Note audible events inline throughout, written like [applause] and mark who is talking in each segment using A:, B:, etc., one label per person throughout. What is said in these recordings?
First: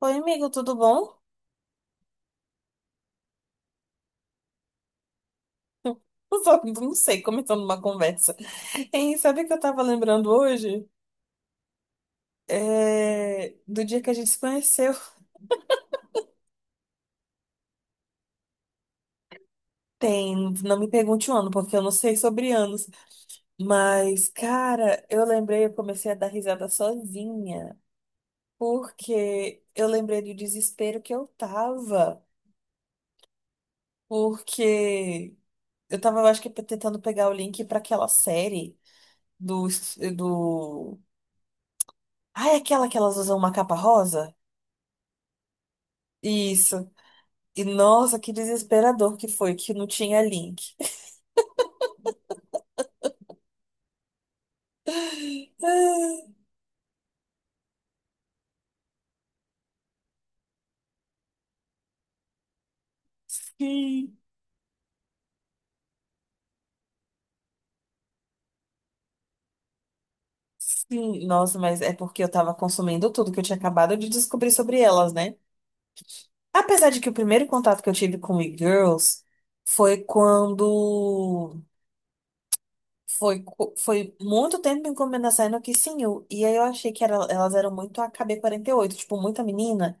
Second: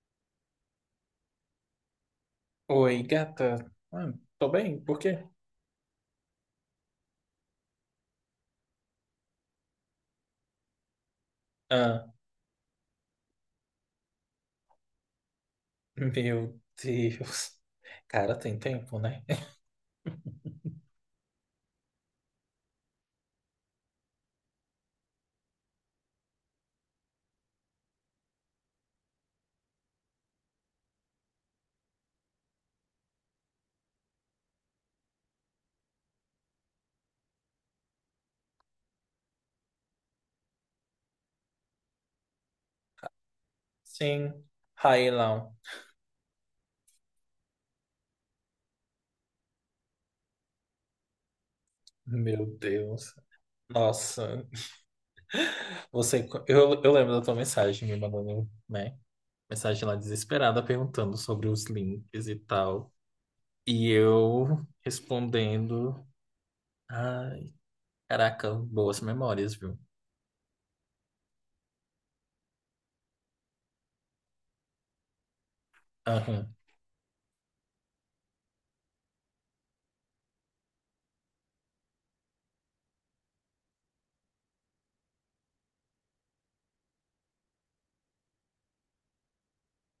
A: Oi, amigo, tudo bom?
B: Oi, gata. Ah, tô bem, por quê?
A: [laughs] Só que não sei, começando uma conversa. E sabe o que eu tava lembrando hoje?
B: Ah,
A: É, do dia que a gente se conheceu.
B: meu Deus. Cara, tem tempo, né? [laughs]
A: Tem, não me pergunte o ano, porque eu não sei sobre anos. Mas, cara, eu lembrei, eu comecei a dar risada sozinha, porque eu lembrei do desespero que eu tava, porque eu acho que tentando pegar o link pra aquela série do, do. Ah, é aquela que elas usam uma capa
B: Sim,
A: rosa?
B: Railão.
A: Isso. E nossa, que desesperador que foi, que não tinha link. [laughs]
B: Meu Deus. Nossa,
A: Ah,
B: você. Eu lembro da tua mensagem me mandando, né? Mensagem lá desesperada perguntando sobre os links e tal. E
A: sim,
B: eu respondendo. Ai, caraca, boas memórias, viu?
A: sim. Nossa, mas é porque eu tava consumindo tudo que eu tinha acabado de descobrir sobre elas, né?
B: Aham.
A: Apesar de que o primeiro contato que eu tive com e-girls foi quando. Foi muito tempo encomendando saindo que sim, e aí eu achei que elas eram muito a KB48 tipo, muita menina.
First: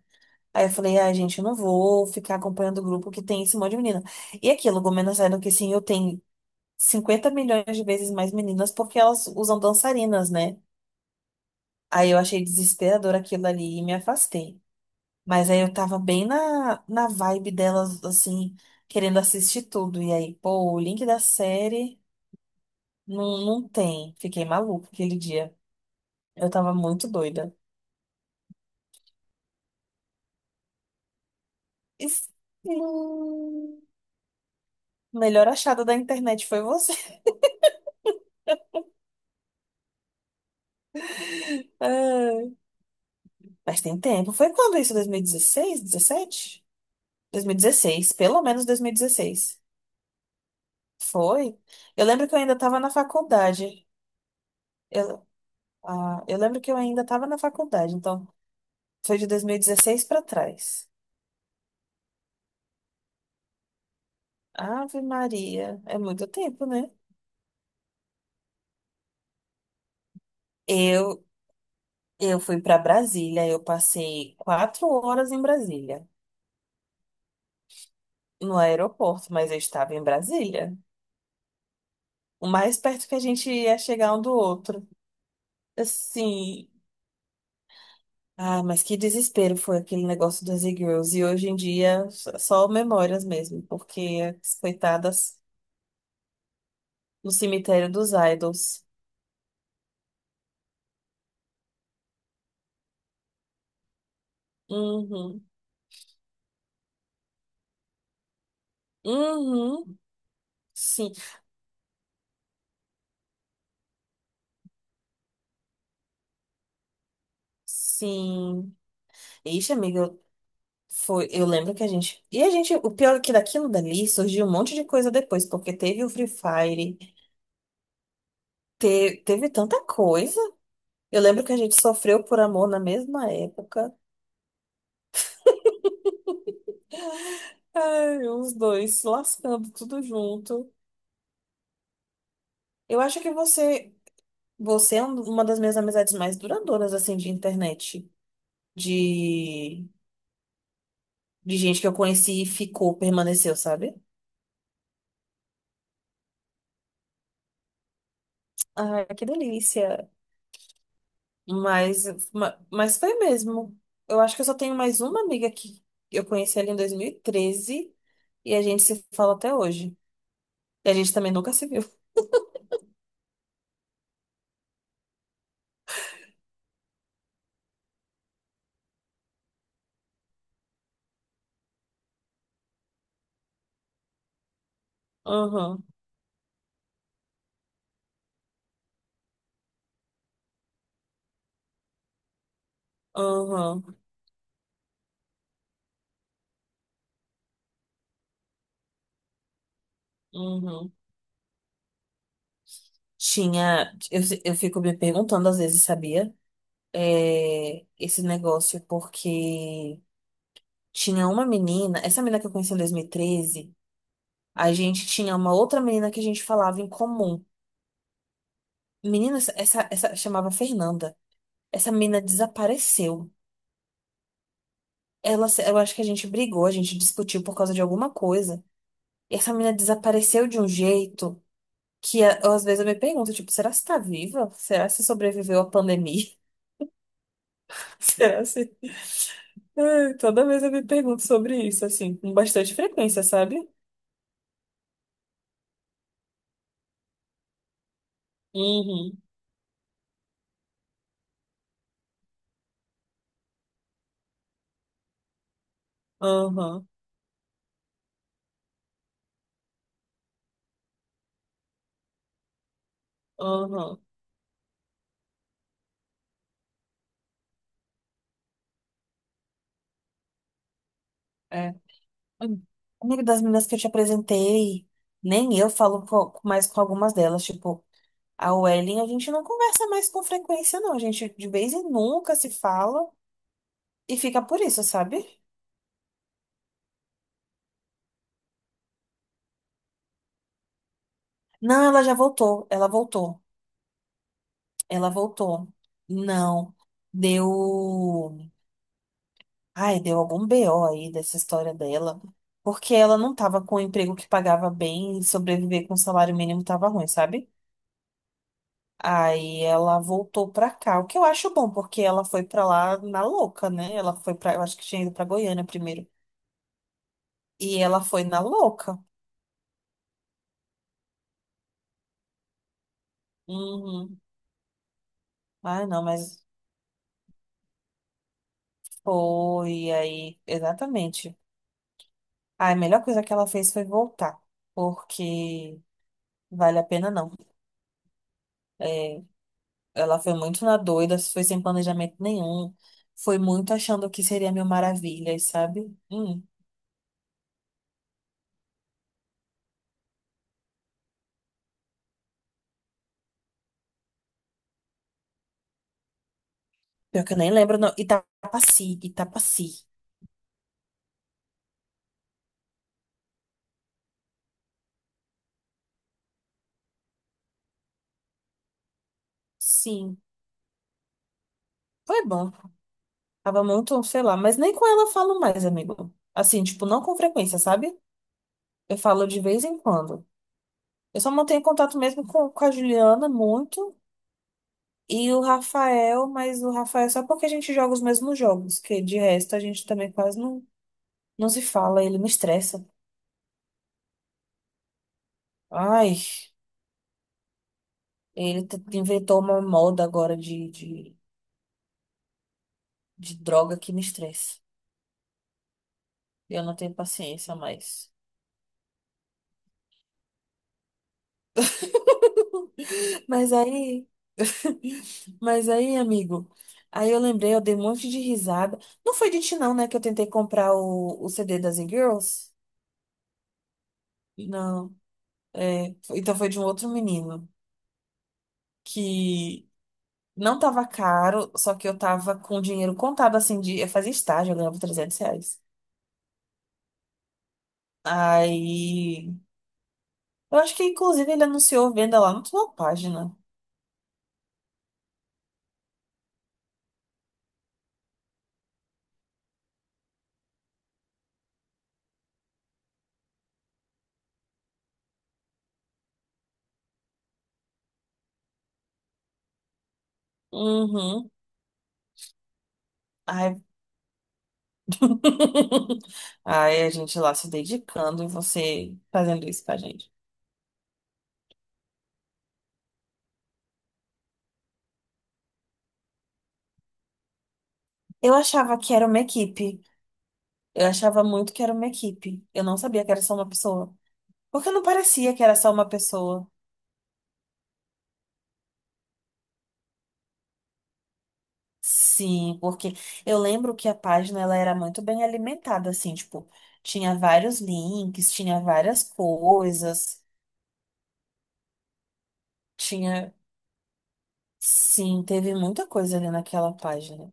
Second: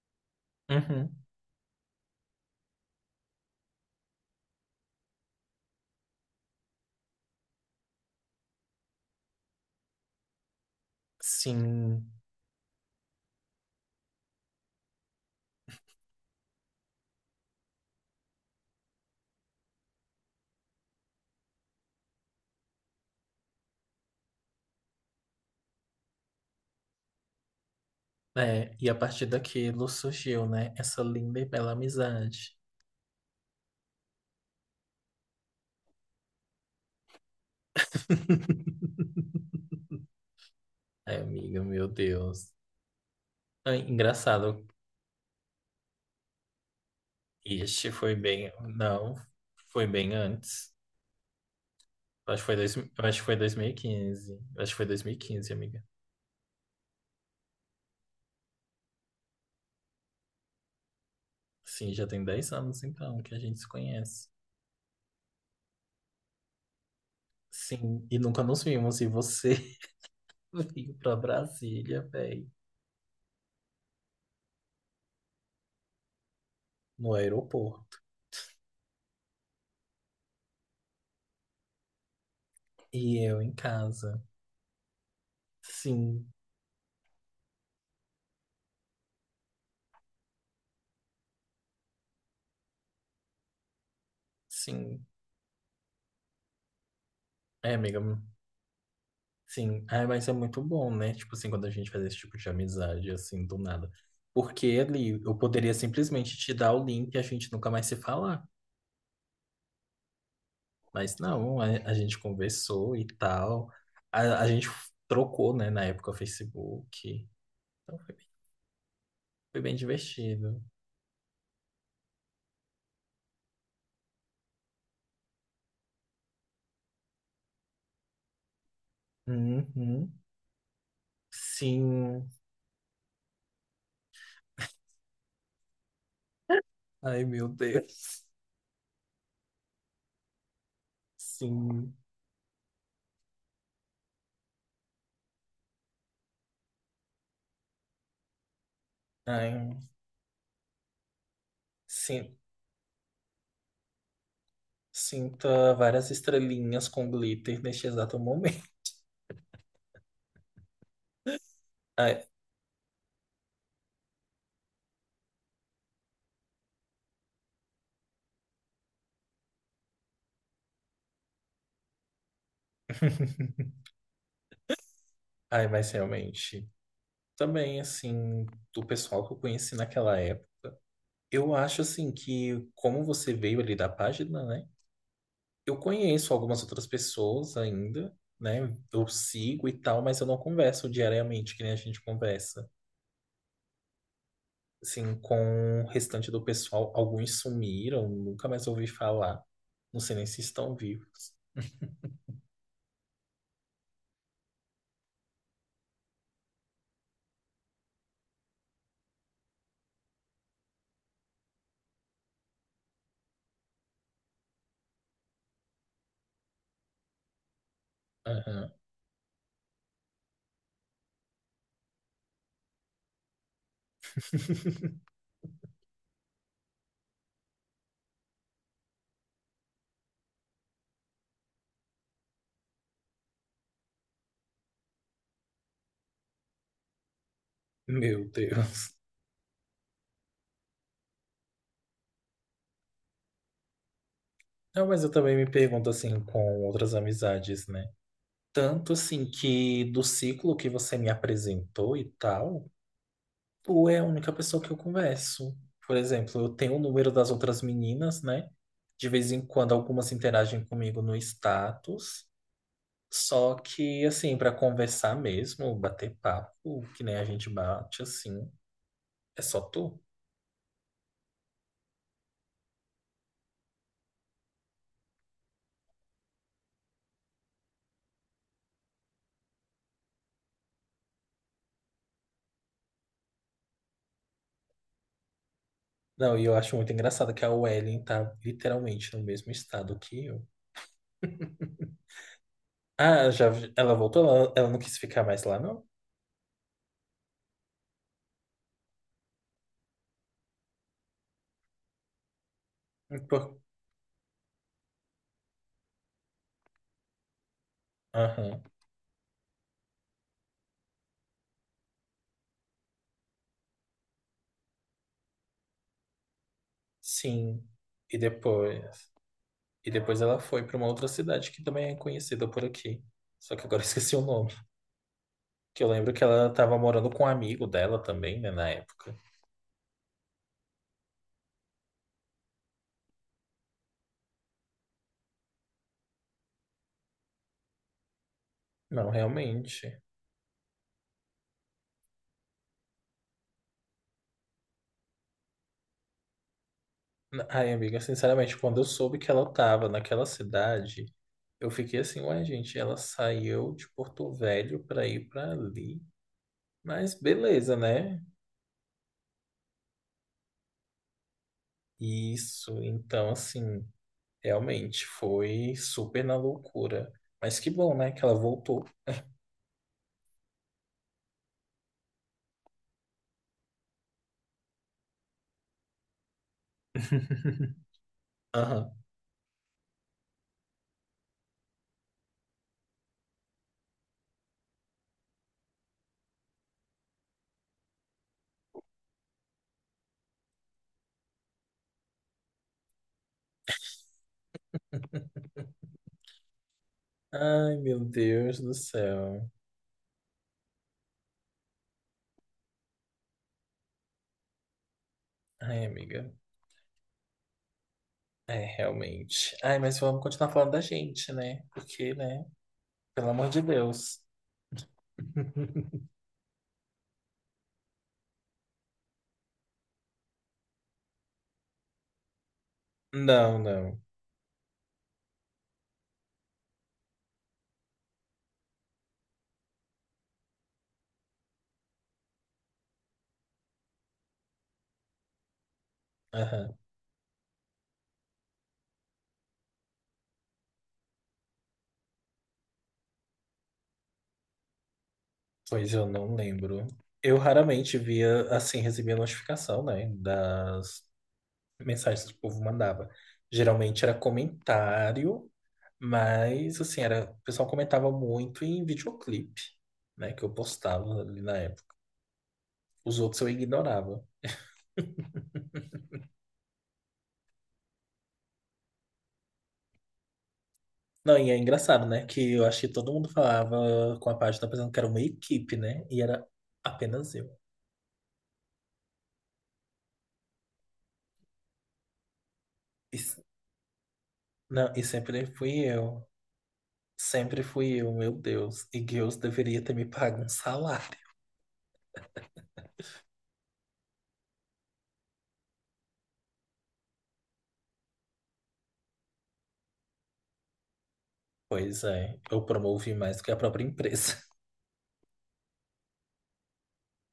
A: Aí eu falei, ah,
B: Uhum.
A: gente, eu não vou ficar acompanhando o grupo que tem esse monte de menina. E aquilo, Gomena saindo que sim, eu tenho 50 milhões de vezes mais meninas porque elas usam dançarinas, né?
B: Sim.
A: Aí eu achei desesperador aquilo ali e me afastei. Mas aí eu tava bem na vibe delas, assim, querendo assistir tudo. E aí, pô, o link da série não, não tem. Fiquei maluca aquele dia. Eu tava muito doida.
B: É, e a partir daquilo surgiu, né, essa linda e bela
A: Isso-
B: amizade.
A: Hum, Melhor achada da internet foi você.
B: [laughs] Ai, amiga,
A: [laughs]
B: meu
A: Ai,
B: Deus.
A: mas
B: Ai,
A: tem tempo. Foi
B: engraçado.
A: quando isso? 2016? 17?
B: Este
A: 2016,
B: foi
A: pelo
B: bem.
A: menos
B: Não,
A: 2016.
B: foi bem antes.
A: Foi? Eu lembro que
B: Acho
A: eu
B: que
A: ainda
B: foi
A: estava na
B: dois mil e
A: faculdade.
B: quinze Acho que foi dois mil e
A: Eu,
B: quinze, amiga.
A: eu lembro que eu ainda estava na faculdade, então foi de 2016 para trás.
B: Sim, já tem 10 anos então que a gente se conhece.
A: Ave Maria, é muito tempo, né?
B: Sim, e nunca nos vimos. E você [laughs] veio pra
A: Eu,
B: Brasília,
A: eu
B: velho,
A: fui para Brasília, eu passei 4 horas em Brasília,
B: no aeroporto.
A: no aeroporto, mas eu estava em Brasília, o mais perto que a
B: E eu em
A: gente ia chegar um
B: casa.
A: do outro.
B: Sim,
A: Assim, ah, mas que desespero foi aquele negócio das e-girls, e hoje em dia só memórias mesmo, porque as
B: sim.
A: coitadas. No
B: É,
A: cemitério
B: amiga,
A: dos idols.
B: sim, ah, mas é muito bom, né? Tipo assim, quando a gente faz esse tipo de amizade, assim, do nada. Porque ele, eu
A: Uhum.
B: poderia simplesmente te dar o link e a gente nunca mais se falar.
A: Uhum. Sim.
B: Mas não, a gente conversou e tal. A gente trocou, né, na época, o Facebook. Então
A: Sim.
B: foi
A: Ixi,
B: bem
A: amiga,
B: divertido.
A: foi, eu lembro que a gente. E a gente, o pior é que daquilo dali surgiu um monte de coisa depois, porque teve o Free Fire, teve tanta
B: Uhum.
A: coisa. Eu lembro que a gente sofreu
B: Sim.
A: por amor na mesma época.
B: Ai, meu Deus.
A: Ai, os dois se lascando tudo junto.
B: Sim.
A: Eu acho que você é uma das minhas amizades mais duradouras, assim, de internet.
B: Ai,
A: De de gente que eu
B: sim.
A: conheci e ficou, permaneceu, sabe?
B: Sinta várias estrelinhas com glitter neste exato momento.
A: Ai, que delícia.
B: [laughs]
A: Mas,
B: Ai.
A: mas foi mesmo. Eu acho que eu só tenho mais uma amiga que eu conheci ali em 2013 e a gente se fala até hoje. E a gente também nunca se viu.
B: Ai, mas realmente, também assim, do pessoal que eu conheci naquela época, eu acho assim que como você veio ali da página, né? Eu
A: Uhum,
B: conheço algumas outras pessoas ainda, né? Eu sigo e tal, mas eu não converso diariamente, que nem a gente conversa.
A: uhum,
B: Assim, com o restante do pessoal, alguns sumiram, nunca mais ouvi falar. Não sei nem se estão
A: uhum.
B: vivos.
A: Tinha. Eu, se- eu fico me perguntando às vezes, sabia? É, esse negócio, porque tinha uma menina, essa menina que eu conheci em 2013 a gente tinha uma outra menina que a gente falava em comum.
B: Aham.
A: Menina, chamava Fernanda. Essa menina desapareceu.
B: [laughs]
A: Ela, se- eu acho que a gente brigou, a gente discutiu por causa de alguma coisa. E essa menina desapareceu de um jeito que às vezes eu me pergunto, tipo, será que você tá viva? Será que você sobreviveu à pandemia? [laughs]
B: Meu
A: Será que você.
B: Deus.
A: Ai, toda vez eu me pergunto sobre isso, assim, com bastante frequência, sabe?
B: Não, mas eu também me pergunto assim com outras amizades, né? Tanto
A: Uhum,
B: assim que do ciclo que você me apresentou e tal, tu é a única pessoa que eu converso. Por exemplo, eu tenho o
A: aham,
B: número das outras meninas, né? De vez em quando algumas interagem comigo no status. Só
A: aham,
B: que, assim, pra conversar mesmo, bater papo, que nem a gente bate, assim, é só tu.
A: é. Hum. Amigo das meninas que eu te apresentei, nem eu falo mais com algumas delas, tipo. A Welling a gente não conversa mais com frequência, não. A gente de vez em nunca se fala e fica por isso, sabe?
B: Não, e eu acho muito engraçado que a Wellen tá literalmente no mesmo estado que eu.
A: Não, ela já voltou. Ela
B: Ah,
A: voltou.
B: já, ela voltou? Ela não quis
A: Ela
B: ficar mais lá,
A: voltou.
B: não?
A: Não. Deu. Ai, deu algum BO aí dessa história dela. Porque ela não
B: Por-
A: tava com um emprego que pagava bem e sobreviver com salário mínimo tava ruim, sabe?
B: Aham.
A: Aí ela voltou pra cá, o que eu acho bom, porque ela foi pra lá na louca, né? Ela foi pra. Eu acho que tinha ido pra Goiânia primeiro.
B: Sim.
A: E ela
B: E
A: foi na louca.
B: depois, e depois ela foi pra uma outra cidade que também é conhecida por aqui. Só que agora [laughs] eu esqueci
A: Uhum.
B: o nome. Que
A: Ah,
B: eu
A: não,
B: lembro que
A: mas
B: ela tava morando com um amigo dela também, né, na época.
A: foi aí, exatamente. Ah, a melhor coisa que ela fez foi voltar, porque vale a pena não.
B: Não,
A: É,
B: realmente.
A: ela foi muito na doida, foi sem planejamento nenhum, foi muito achando que seria mil maravilhas, sabe? Hum,
B: Ai, amiga, sinceramente, quando eu soube que ela tava naquela cidade, eu fiquei assim, ué, gente, ela saiu de Porto Velho pra ir pra ali. Mas
A: pior que eu nem
B: beleza,
A: lembro, não.
B: né?
A: Itapaci, Itapaci.
B: Isso, então, assim, realmente foi super na loucura. Mas que bom, né, que ela voltou.
A: Sim, foi bom. Tava muito, sei lá, mas nem com ela eu falo mais, amigo. Assim, tipo, não com frequência,
B: [laughs]
A: sabe?
B: Aham.
A: Eu falo de vez em quando. Eu só mantenho contato mesmo com a Juliana muito. E o Rafael, mas o Rafael é só porque a gente joga os mesmos jogos, que de resto a gente também quase não, não se fala, ele me estressa. Ai,
B: Ai, meu Deus
A: ele
B: do
A: inventou
B: céu.
A: uma moda agora de droga que me estressa.
B: Ai, amiga.
A: Eu não tenho paciência mais.
B: É, realmente. Ai, mas vamos continuar falando da gente, né? Porque, né?
A: [laughs]
B: Pelo amor
A: Mas
B: de
A: aí,
B: Deus.
A: mas
B: [laughs]
A: aí, amigo, aí eu lembrei, eu dei um monte de risada. Não foi de ti, não, né, que eu tentei comprar o CD das e Girls?
B: Não, não.
A: Não, é, então foi de um outro menino que não tava caro, só que eu tava com dinheiro contado, assim, de. Eu fazia estágio, eu ganhava R$ 300.
B: Aham.
A: Aí. Eu acho que, inclusive, ele anunciou venda lá na sua página.
B: Pois eu não lembro. Eu raramente via, assim, recebia notificação, né? Das mensagens que o povo mandava. Geralmente era comentário, mas, assim, era, o pessoal comentava muito em videoclipe, né? Que eu postava
A: Uhum.
B: ali na época. Os outros eu
A: Ai.
B: ignorava.
A: [laughs] Ai, a gente lá se dedicando e você fazendo isso pra gente.
B: Não, e é engraçado, né? Que eu acho que todo mundo falava com a página pensando que era uma equipe, né? E era apenas eu.
A: Eu achava que era uma equipe. Eu achava muito que era uma equipe. Eu não sabia que
B: E,
A: era só
B: s-
A: uma pessoa. Porque não
B: não, e
A: parecia que
B: sempre
A: era só
B: fui
A: uma
B: eu.
A: pessoa.
B: Sempre fui eu, meu Deus. E Deus deveria ter me pago um salário.
A: Sim, porque eu lembro que a página ela era muito bem alimentada, assim, tipo, tinha vários links, tinha várias coisas,
B: Pois é, eu promovi
A: tinha,
B: mais do que a própria empresa. [laughs]
A: sim, teve muita coisa ali naquela página.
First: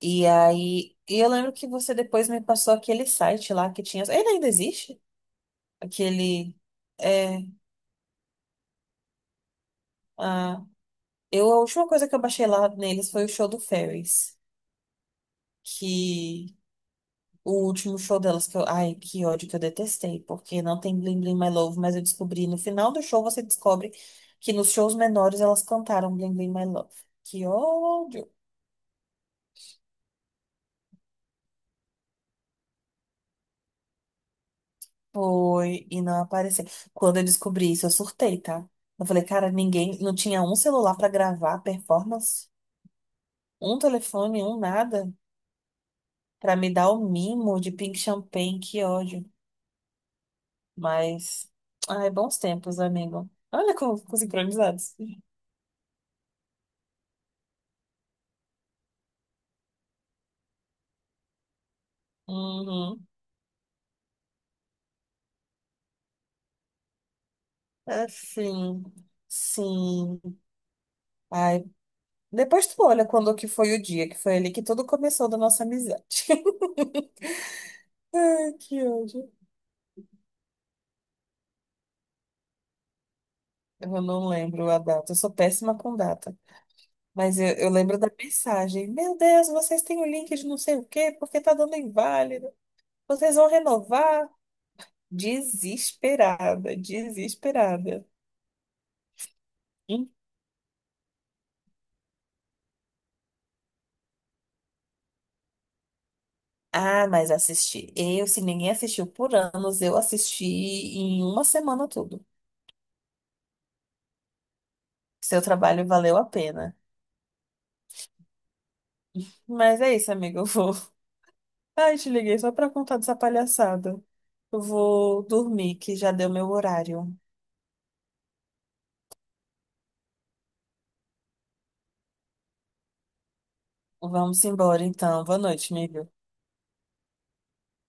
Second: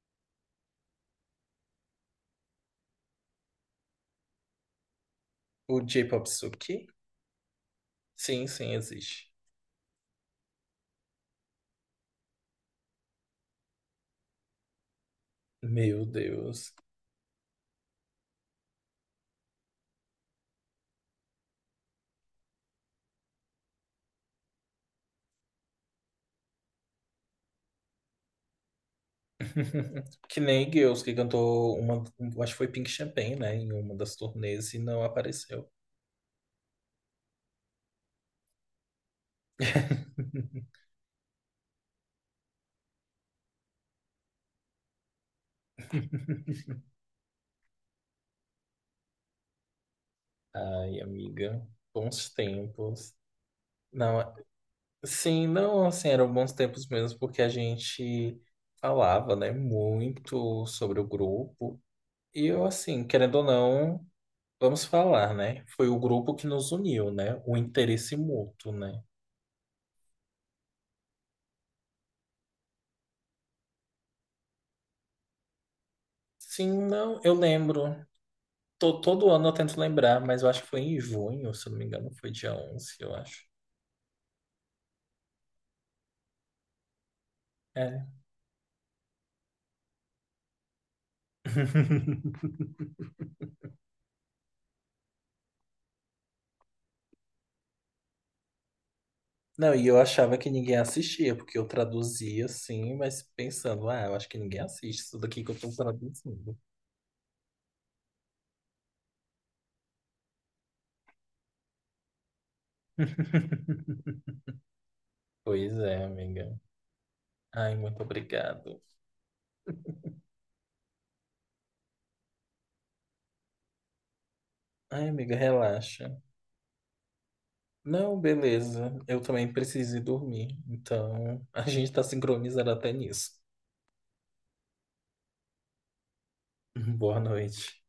A: E aí, e eu lembro que você depois me passou aquele site lá que tinha, ele ainda existe?
B: O J-Pop
A: Aquele,
B: Suki?
A: é,
B: Sim, sim, existe.
A: ah, a última coisa que eu baixei lá neles foi o show do Ferris,
B: Meu
A: que
B: Deus.
A: o último show delas que eu. Ai, que ódio que eu detestei, porque não tem Bling Bling My Love, mas eu descobri no final do show você descobre que nos shows menores elas cantaram Bling Bling My Love. Que ódio!
B: [laughs] Que nem Girls, que cantou uma. Acho que foi Pink Champagne, né? Em uma das turnês e não apareceu.
A: Foi, e não apareceu. Quando eu descobri isso, eu surtei, tá? Eu falei, cara, ninguém. Não tinha um
B: [laughs]
A: celular pra gravar a performance, um telefone, um nada, pra me dar o mimo de Pink Champagne. Que ódio.
B: Ai,
A: Mas.
B: amiga,
A: Ai,
B: bons
A: bons tempos,
B: tempos.
A: amigo. Olha como ficou
B: Não,
A: sincronizados.
B: sim, não, assim, eram bons tempos mesmo, porque a gente falava, né, muito sobre o grupo. E eu, assim,
A: Uhum.
B: querendo ou não, vamos falar, né? Foi o grupo que nos uniu, né? O interesse mútuo,
A: Assim,
B: né?
A: sim. Ai, depois tu olha quando que foi o dia, que foi ali que tudo começou da nossa amizade.
B: Sim,
A: [laughs]
B: não, eu lembro.
A: Ai, que
B: Todo
A: ódio.
B: ano eu tento lembrar, mas eu acho que foi em junho, se eu não me engano, foi dia 11, eu acho.
A: Eu não lembro a data, eu sou péssima com data. Mas eu lembro da
B: É.
A: mensagem. Meu Deus, vocês têm o link de não sei o quê, porque tá dando
B: [laughs]
A: inválido. Vocês vão renovar? Desesperada, desesperada.
B: Não, e eu
A: Hum.
B: achava que ninguém assistia, porque eu traduzia assim, mas pensando, ah, eu acho que ninguém assiste isso daqui que eu tô traduzindo.
A: Ah, mas assisti. Eu, se ninguém assistiu por anos, eu assisti em uma semana tudo.
B: [laughs]
A: Seu
B: Pois
A: trabalho
B: é,
A: valeu a
B: amiga.
A: pena.
B: Ai, muito obrigado.
A: Mas é isso, amiga. Eu vou. [laughs] Ai, te liguei só pra contar dessa palhaçada. Eu
B: Ai,
A: vou
B: amiga,
A: dormir, que já
B: relaxa.
A: deu meu horário.
B: Não, beleza. Eu também preciso ir dormir. Então, a gente tá sincronizado até nisso.
A: Vamos embora, então. Boa noite, amiga.
B: [laughs] Boa noite.